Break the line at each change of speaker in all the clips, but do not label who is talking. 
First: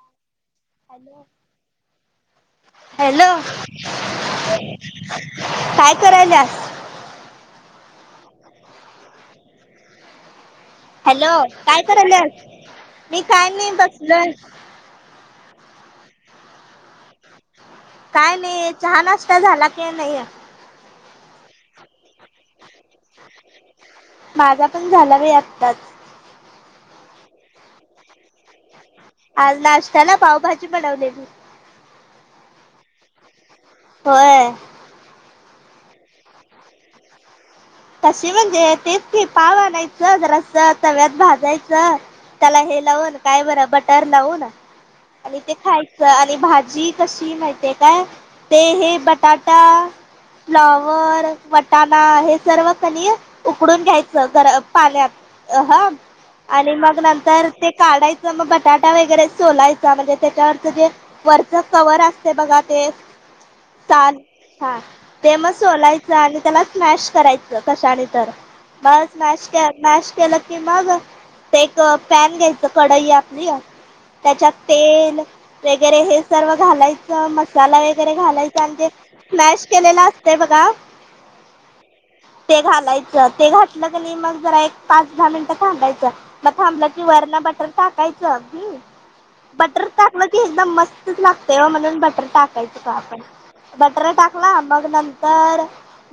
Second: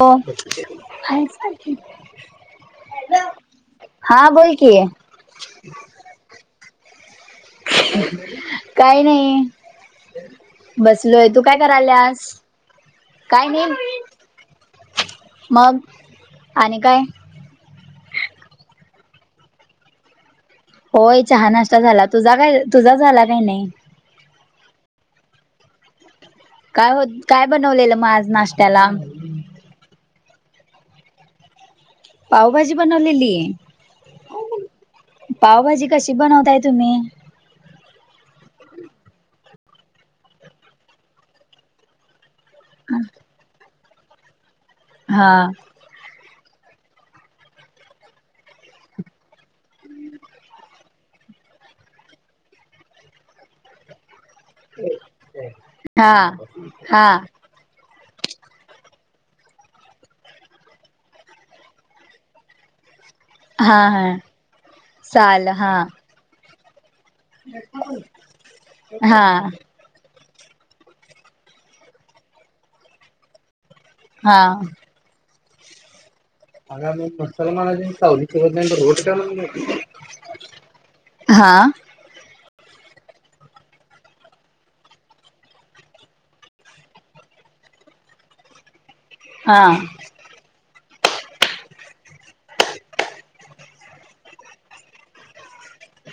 हो.
Hello, hello.
हा बोल की
काय कराल्यास.
काही नाही. बसलोय
हॅलो
तू काय करालायास
करायल्यास मी
काय
नाही
नाहि
बसलोय
मग आणि काय
काय नाही चहा नाश्ता झाला की नाही
होय चहा नाष्ट्ता झाला तुझा काय तुझा झाला काय नाही?
माझा पण झाला बाई आत्ताच
काय हो काय बनवलेलं मग आज नाश्त्याला
आज नाश्त्याला पावभाजी बनवलेली
पावभाजी बनलेली
होय
पावभाजी कशी बनवताय तुम्ही?
तशी म्हणजे तेच की पाव आणायचं जरास तव्यात भाजायचं त्याला हे लावून ना काय बरं बटर लावून
हा
आणि ते खाय आणि भाजी कशी माहितीय काय ते हे बटाटा फ्लॉवर वटाणा हे सर्व कनी उकडून घ्यायचं गर पाल्यात ह
हा
आणि मग
हा
नंतर ते काढायच मग बटाटा वगैरे सोलायचा म्हणजे त्याच्यावरच जे वरच कवर असते बघा ते
हा
साल
हा
ह ते
चाल
मग
हा
सोलाय च आणि त्याला स्मॅश करायचं कशाने तर मघ
हा
स्मॅश मॅश केलं की मग ते एक पॅन घ्यायचं कढई आपली
हा
त्याच्यात तेल वगैरे हे सर्व घालायचं मसाला वगैरे घालायचा आणि तेे स्मॅश केलेला असते बघा
हा
ते घालायचं ते घातलं गरी मग जरा एक पाच दहा मिनटं घालायचं मग थांबल की वरन बटर टाकायचं ह
हा
बटर टा मग ती एकदम मस्तच लागतेय म्हणून बटर टाकायचं का आपण बटर टाकला मग नंतर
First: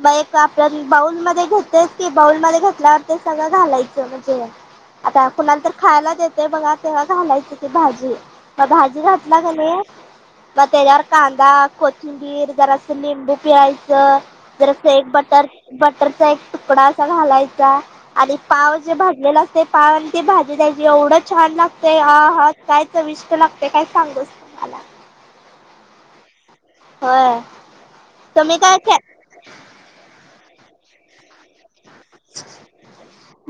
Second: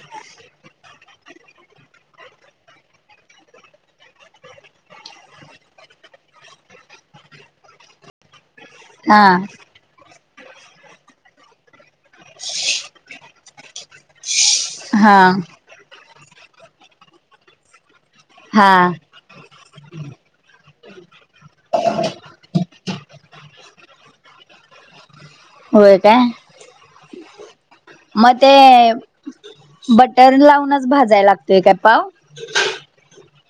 म एक तरी बाऊल मध्ये घेते की बाऊल मध्ये घेतल्यावर ते सगळं घालायचं म्हणजे आता कुणाला तर खायला देते बघा तेव्हा घालायची ती भाजी म भाजी घातला
हा
का नाही मग त्याच्यावर कांदा कोथिंबीर जरास लिंबू पिळायचं जर असं एक
हा
बट बटरचा एक तुकडा असा घालायचा आणि
हा
पाव जे भाजलेला असतेत पाव ती भाजी द्यायची एवढं छान लागतय अ हा काय चविष्ट लागतेय काय सांगूच आला
हो काय
होय
मग ते
तुम्ही काय खे
बटर लावूनच भाजायला लागतय काय पाव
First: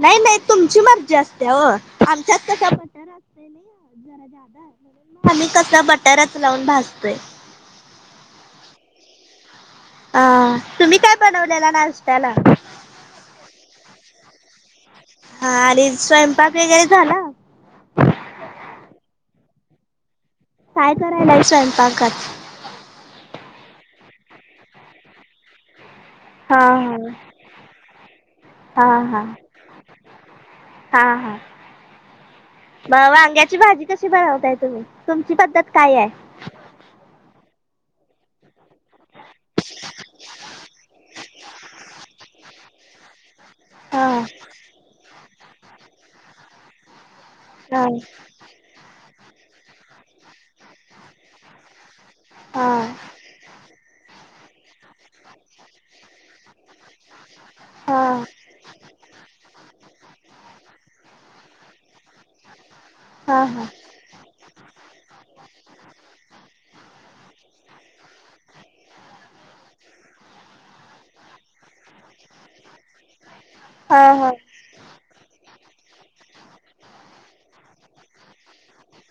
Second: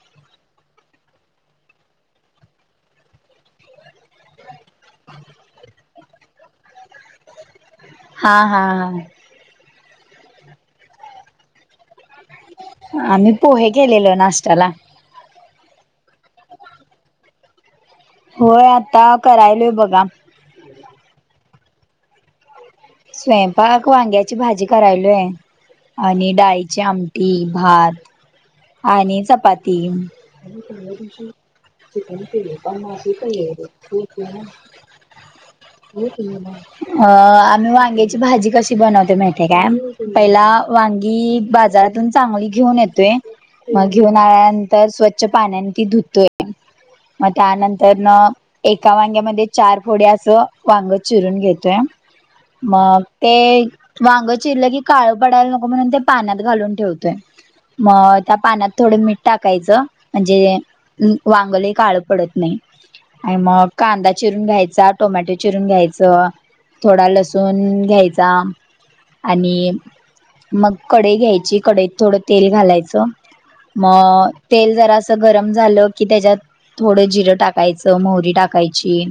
नाही, नाही तुमची मर्जी असते हो आमच्याच कसा बटर असतय नाही आम्ही कसा बटरच लावून भाजतोय
हा, हा, हा
अ तुम्ही काय बनवलेला नाश्त्याला
आम्ही पोहे केेलेलो नाशत्याला
ह आणि स्वयंपाक वगैरे झाला
होय आता करायलय बघा
काय करायला आहे स्वयंपाकात?
स्वयंपाक वांग्याची भाजी करायलोय आणि
हा
डाळीची
हा
आमटी भात
हा
आणि
हा
चपाती त
हा हा
केले
म
काक
वांग्याची भाजी
त
कशी
क.
बनवताय तुम्ही? तुमची पद्धत काय आहे?
अ आम्ही वांग्याची भाजी कशी बनवते माहतेे काय पहिला वांगी बाजारातून चांगली घेऊन येतोय
[inaudible]
मग घेऊन आल्यानंतर स्वच्छ पाण्याने ती धुतोय. मग
हा
त्यानंतर न एका वांग्यामध्ये चार. थोडी असं वांग चिरून घेतोय.
हा
मग ते वांग चिरलं की, काळ पडायला नको म्हणून, ते पाण्यात घालून ठेवतोय.
हा
मग त्या पानात थोडं मीठ टाकायचं, म्हणजे वांग लै काळ पडत नाही. आणि
हा हा
मग कांदा. चिरून घ्यायचा, टोमॅटो चिरून घ्यायचं थोडा लसूण घ्यायचा. आणि मग कडई घ्यायची, कडईत थोड तेल. घालायचं
हा
मग.
हा
तेल जरास गरम झालं की, त्यांच्यात थोडं जिरं टाकायचं मोहरी टाकायची.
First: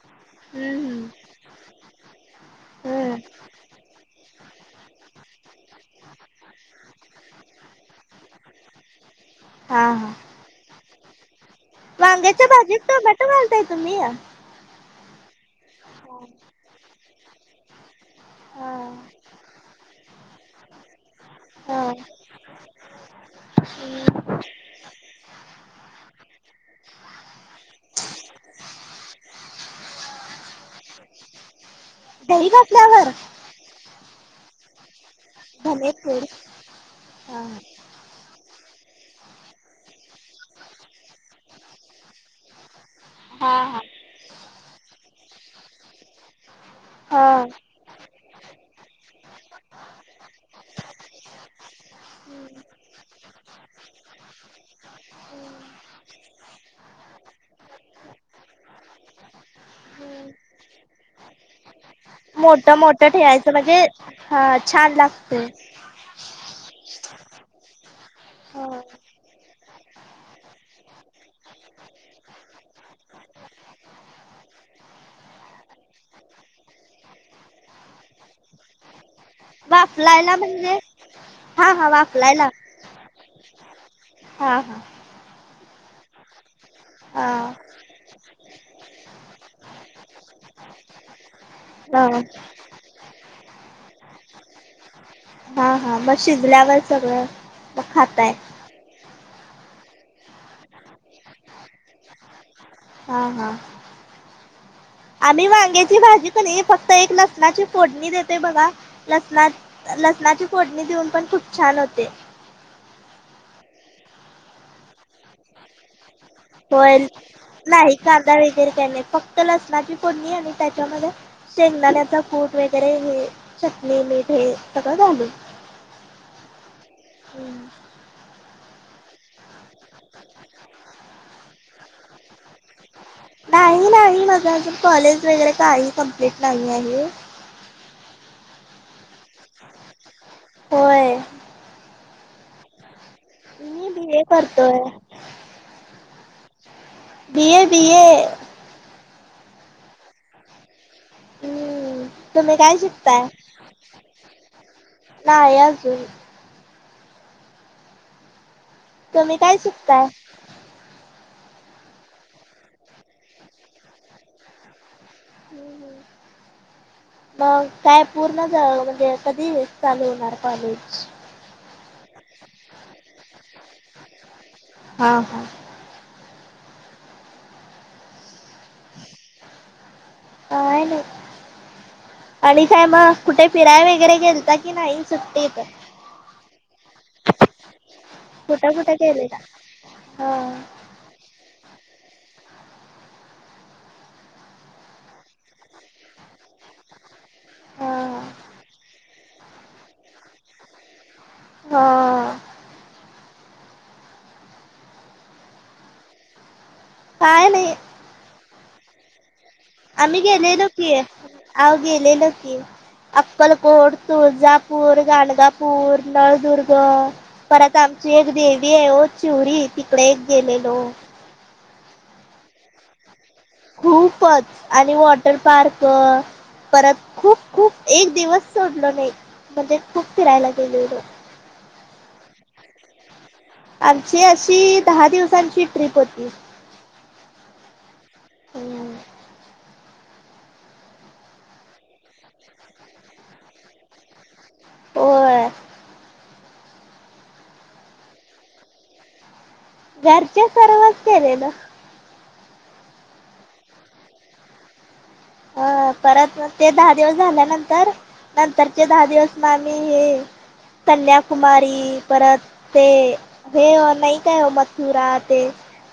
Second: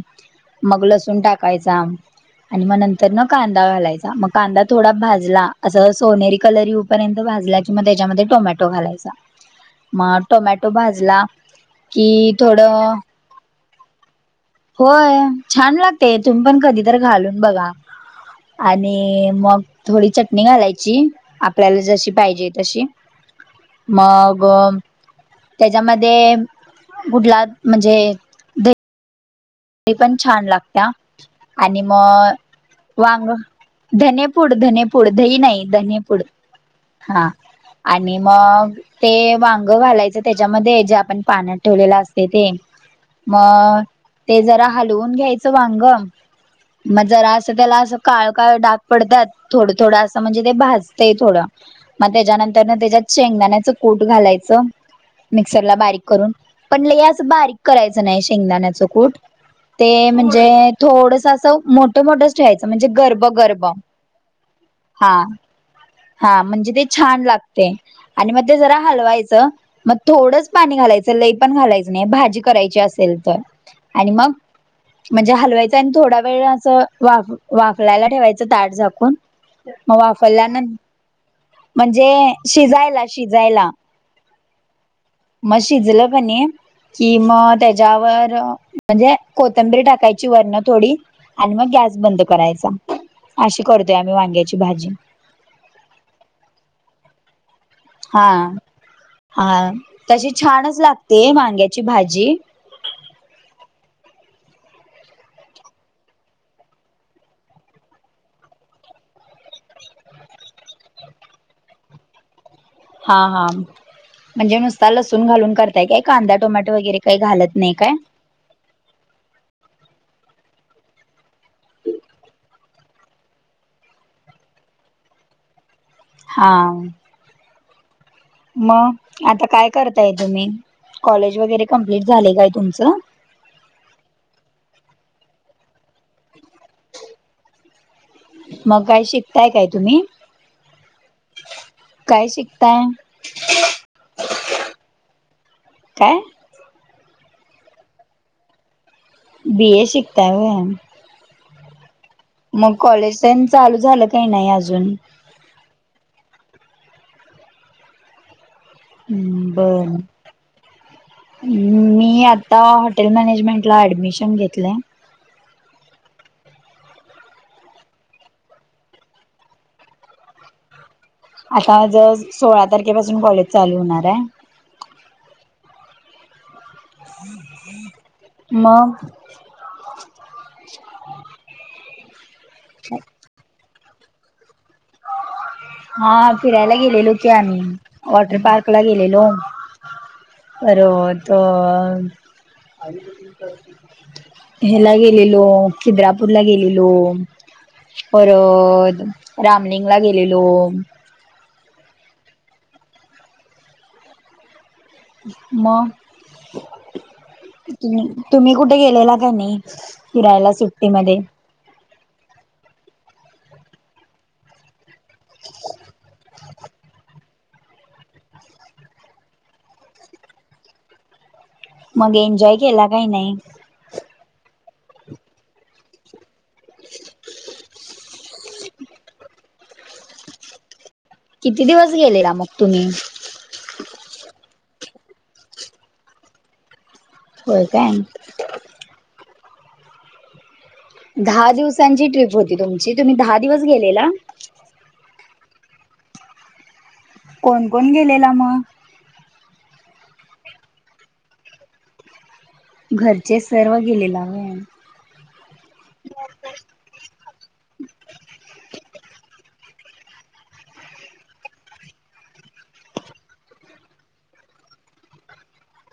मग
हम्म हम्म
लसून टाकायचा. आणि मग नंतर
हम्म
न कांदा घालायचा, मग कांदा थोडा भाजला असं सोनेरी कलर येवू पर्यंत भाजला कि मग तेच्यामध्ये टोमॅटो घालायचा,
हा हा
मग टोमॅटो भाजला. कि
वांग्याच्या
थोडं.
[unintelligible] तुम्ही.
होय, छान लागतेय तुम्ही पण कधी तर घालून बघा.
हा
आणि मग थोडी चटणी घालायची. आपल्याला
हा
जशी पाहिजे तशी. मग त्यांच्यामध्ये बुडला म्हणजे, ही पण छान लागत्या, आणि मग
दही घातल्यावर
वांग. धनेपुड धनेपूड दही नाही
धने
धनेपूड
पूड
हा. आणि मग. ते वांग घालायचं तेच्यामध्ये जे, आपण पाण्यात ठेवलेलं असते ते.
हा हा
मग ते जरा हलवून घ्यायचं वांग. मग जरा
हा
असं त्याला असं काळ काळ डाग पडत्यात. थोडं थोडं असं म्हणजे, ते भाजतंय थोडं. मग तेच्यानंतरन तेच्यात शेंगदाण्याच कूट घालायचं. मिक्सर ला बारीक करून, पण लै असं बारीक करायचं नाही शेंगदाण्याच. कुट ते म्हणजे थोडंसं अस मोठ. तो मोठाच ठेवायच
मोठ
म्हणजे
मोठ
गर्भ
ठेवायचं
गर्भ
म्हणजे हा छान
हा.
लागतय.
हा म्हणजे ते छान लागते, आणि मग ते जरा हलवायचं. मग थोडंच पाणी घालायचं, लई पण घालायचं नाही भाजी करायची असेल तर. आणि मग. म्हणजे हलवायचं आणि थोडा वेळ असं, वाफ वाफलायला ठेवायचं ताट झाकून. मग
वाफलायला
वाफल्या नंत
[inaudible]
म्हणजे
वाफलायला
शिजायला शिजायला.
हा हा
मग शिजलं कणी, की
हा
मग त्या ज्यावर म्हणजे कोथिंबिर टाकायची वर थोडी. आणि मग गॅस
हा
बंद करायचा, अशी करतोय आम्ही वांग्याची भाजी.
हा हा, मग शिजल्यावर सगळं. मग
हा
खाताय
हा, तशी छानच लागते वांग्याची भाजी.
हां हा.. आम्ही वांग्याची भाजी कणी, फक्त एक लसणाची फोडणी देतोय बघा. लसणात लसणाची फोडणी देऊन, पण खूप छान होते.
हा हा, म्हणजे नुसता लसूण घालून करताय काय. कांदा टोमॅटो वगैरे काही घालत नाही काय.
वगैर के नाही फक्त लसणाची फोडणी आणि त्याच्यामध्ये. शेंगदाण्याचा कूट वगैरे हे चटणी मीठ हे सगळं घालून.
हा.
हम्म.
मग आता काय करताय तुम्ही कॉलेज वगैरे कंप्लीट झालयं काय तुमचं?
नाही नाही माझं अजून कॉलेज वगैरे काही कंप्लीट नाही आहे.
मग काय शिकताय काय तुम्ही?
होय.
काय शिकताय?
मी बीए करतोय.
काय?
BA BA.
बी ए शिकताय वय?
हम्म. तुम्ही
मग
काय
कॉलेज
शिकताय?
तेन चालू झालं काय नाही अजून.
नाही अजून. तुम्ही
हम्म
काय
बर.
शिकताय?
अ मी आता हॉटेल मॅनेजमेंटला ऍडमिशन घेतलंय.
हम्म. मग काय पूर्ण ज म्हणजे कधी चालू होणार कॉलेज.
आता ज सोळा तारखेपासून कॉलेज चालू होणारयं.
हा हा.
मग.
काय नाही आणि काय मग कुठे फिराय वगैरे गेलता कि नाही सुट्टी इक
हा फिरायला गेलेलो कि आम्ही वॉटर
कुठं
पार्कला
कुठं
गेलेलो.
गेलेला? हा
परत अ ह्यला गेलेलो खिद्रापूरला गेलेलो.
हा
परत रामलिंगला गेलेलो.
हा.
मग
काय नाही
तुम्ही तुम्ही कुठे गेलेला का नाही?
आम्ही
फिरायला
गेलेलो की
सुट्टीमध्ये.
आव गेलेलो की अक्कलकोट तुळजा पूर, गाणगापूर, नळदुर्ग. अ परत आमची एक देवी आहे ओ चिवरी तिकडं एक गेलेलो.
मग एन्जॉय केला काय नाही.
खूपच आणि वॉटर पार्क परत खूप खूप एक दिवस सोडलो नाही म्हणजे खूप फिरायला गेलेलो.
किती दिवस गेलेला मग तुम्ही?
आमची अशी दहा दिवसांची ट्रिप होती.
होय काय. दहा दिवसांची ट्रिप होती तुमची तुम्ही दहा दिवस गेलेला?
होय.
कोण कोण गेलेला मग?
घरचे सर्वच गेलेलो.
घरचे सर्व गेलेला वय.
अ परत ते दहा दिवस झाल्यानंतर नंतरचे दहा दिवस मग आम्ही हे कन्याकुमारी परत ते हे अ नाही काय ओ मथुरा ते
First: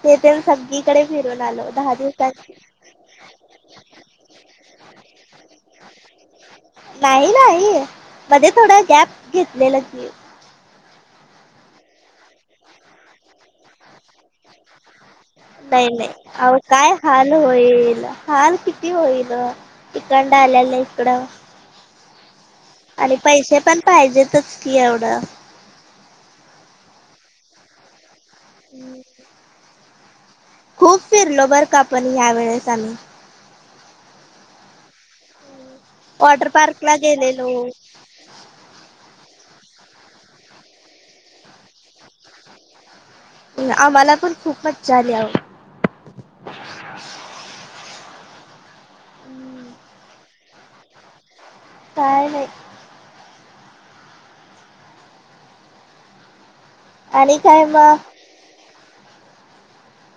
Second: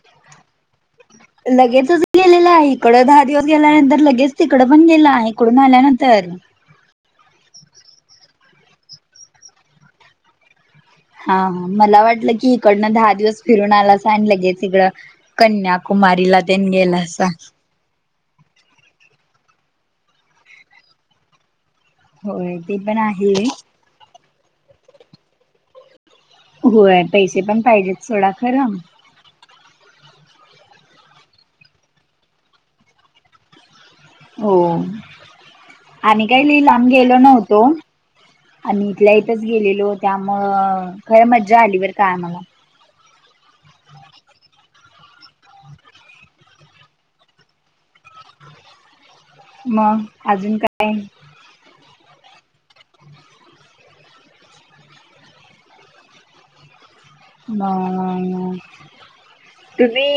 ते तेन सगी कडे फिरून आलो दहा
लगेचच गेलेला
दिवसांची
आहे इकडं दहा दिवस गेल्यानंतर लगेच तिकड पण गेला इकडून आल्यानंतर
नाही, नाही मध्ये थोडा गॅप घेतलेला की
हा, हा मला वाटलं की इकडनं दहा दिवस फिरून आला लगेच इकडं
नाही नाही
कन्याकुमारीला
आवो
तेन
काय
गेलासा.
हाल होईल हाल कि ती होईल इकंड आल्याला इकडं
होय ते पण
आणि
आहे
पैसे पण पाहिजेतच की एवढं
होय पैसे पण पाहिजेत सोडा खरं
[inaudible] खूप फिरलो बरं का पण ह्या वेळेस आम्ही
हो आम्ही काही
वॉटर
लई लाम
पार्कला
गेलो नव्हतो
गेलेलो
आम्ही इथल्या इथच गेलेलो त्यामुळ खरं मज्जा आली बर का आम्हाला
आम्हाला पण खूप मज्जा आली आओ
मग अजून काय?
काय नाही आणि
ब
काय
ना.
मग
तुम्ही,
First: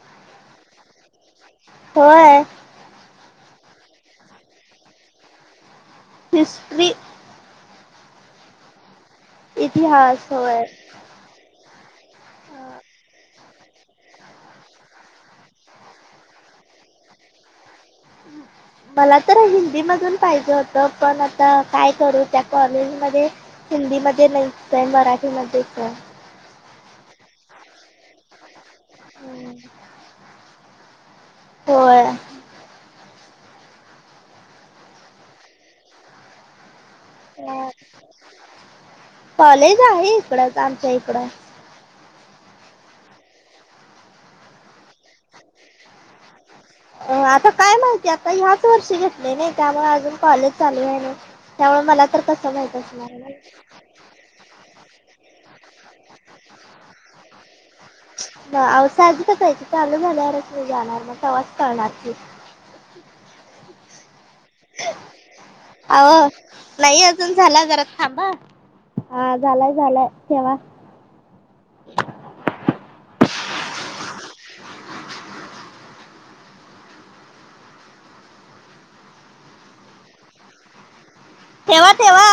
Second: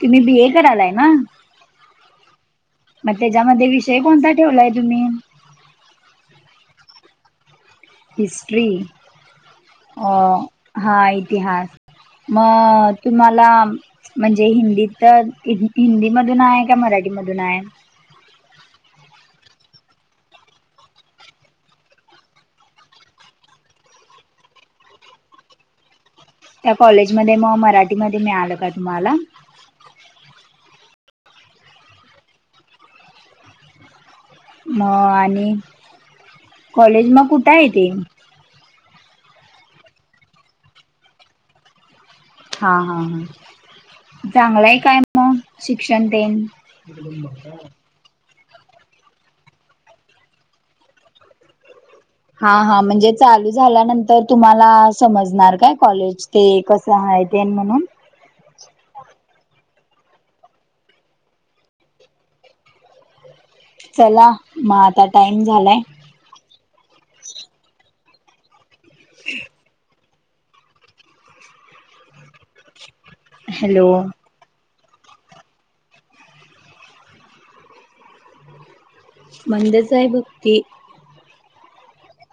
तुम्ही बी ए करायलाय ना
होय
मग त्याच्यामध्ये विषय कोणता ठेवलाय तुम्ही?
हिस्टरी
हिस्ट्री
इतिहास
हां
होय.
इतिहास मग तुम्हाला म्हणजे हिंदी तर हिंदीमधून आहे का मराठीमधून आहे?
मला तर हिंदी मधून पाहिजे होतं पण आता काय करू त्या कॉलेजमध्ये हिंदीमध्ये नाहीच आहे मराठीमध्येच आहे
त्या कॉलेजमध्ये मग मराठीमध्ये मिळालं का तुम्हाला
हम् होय
मग आणि कॉलेज मग कुठं आहे
ह
ते
कॉलेज आहे इकडच आमच्या इकड
हा, हा, हा चांगलाय काय मग शिक्षण तेन
अ आता काय माहितीय आता ह्याच वर्षी घेतले नाही त्यामुळे अजून कॉलेज चालू व्हाय नाय त्यामुळे मला तर क
हा, हा म्हणजे चालू झाल्यानंतर तुम्हाला समजणार काय कॉलेज ते क च आहे तेन म्हणून
आओ साहजिकच चालू झाल्याच मी जाणार मग आवाज कळणार की
चला म आता टाइम झालाय
अहो नाही अजून झाला जरा थांबा ह झालाय, झालाय ठेवा
हॅलो मंद च आहे भक्ती
ठेवा, ठेवा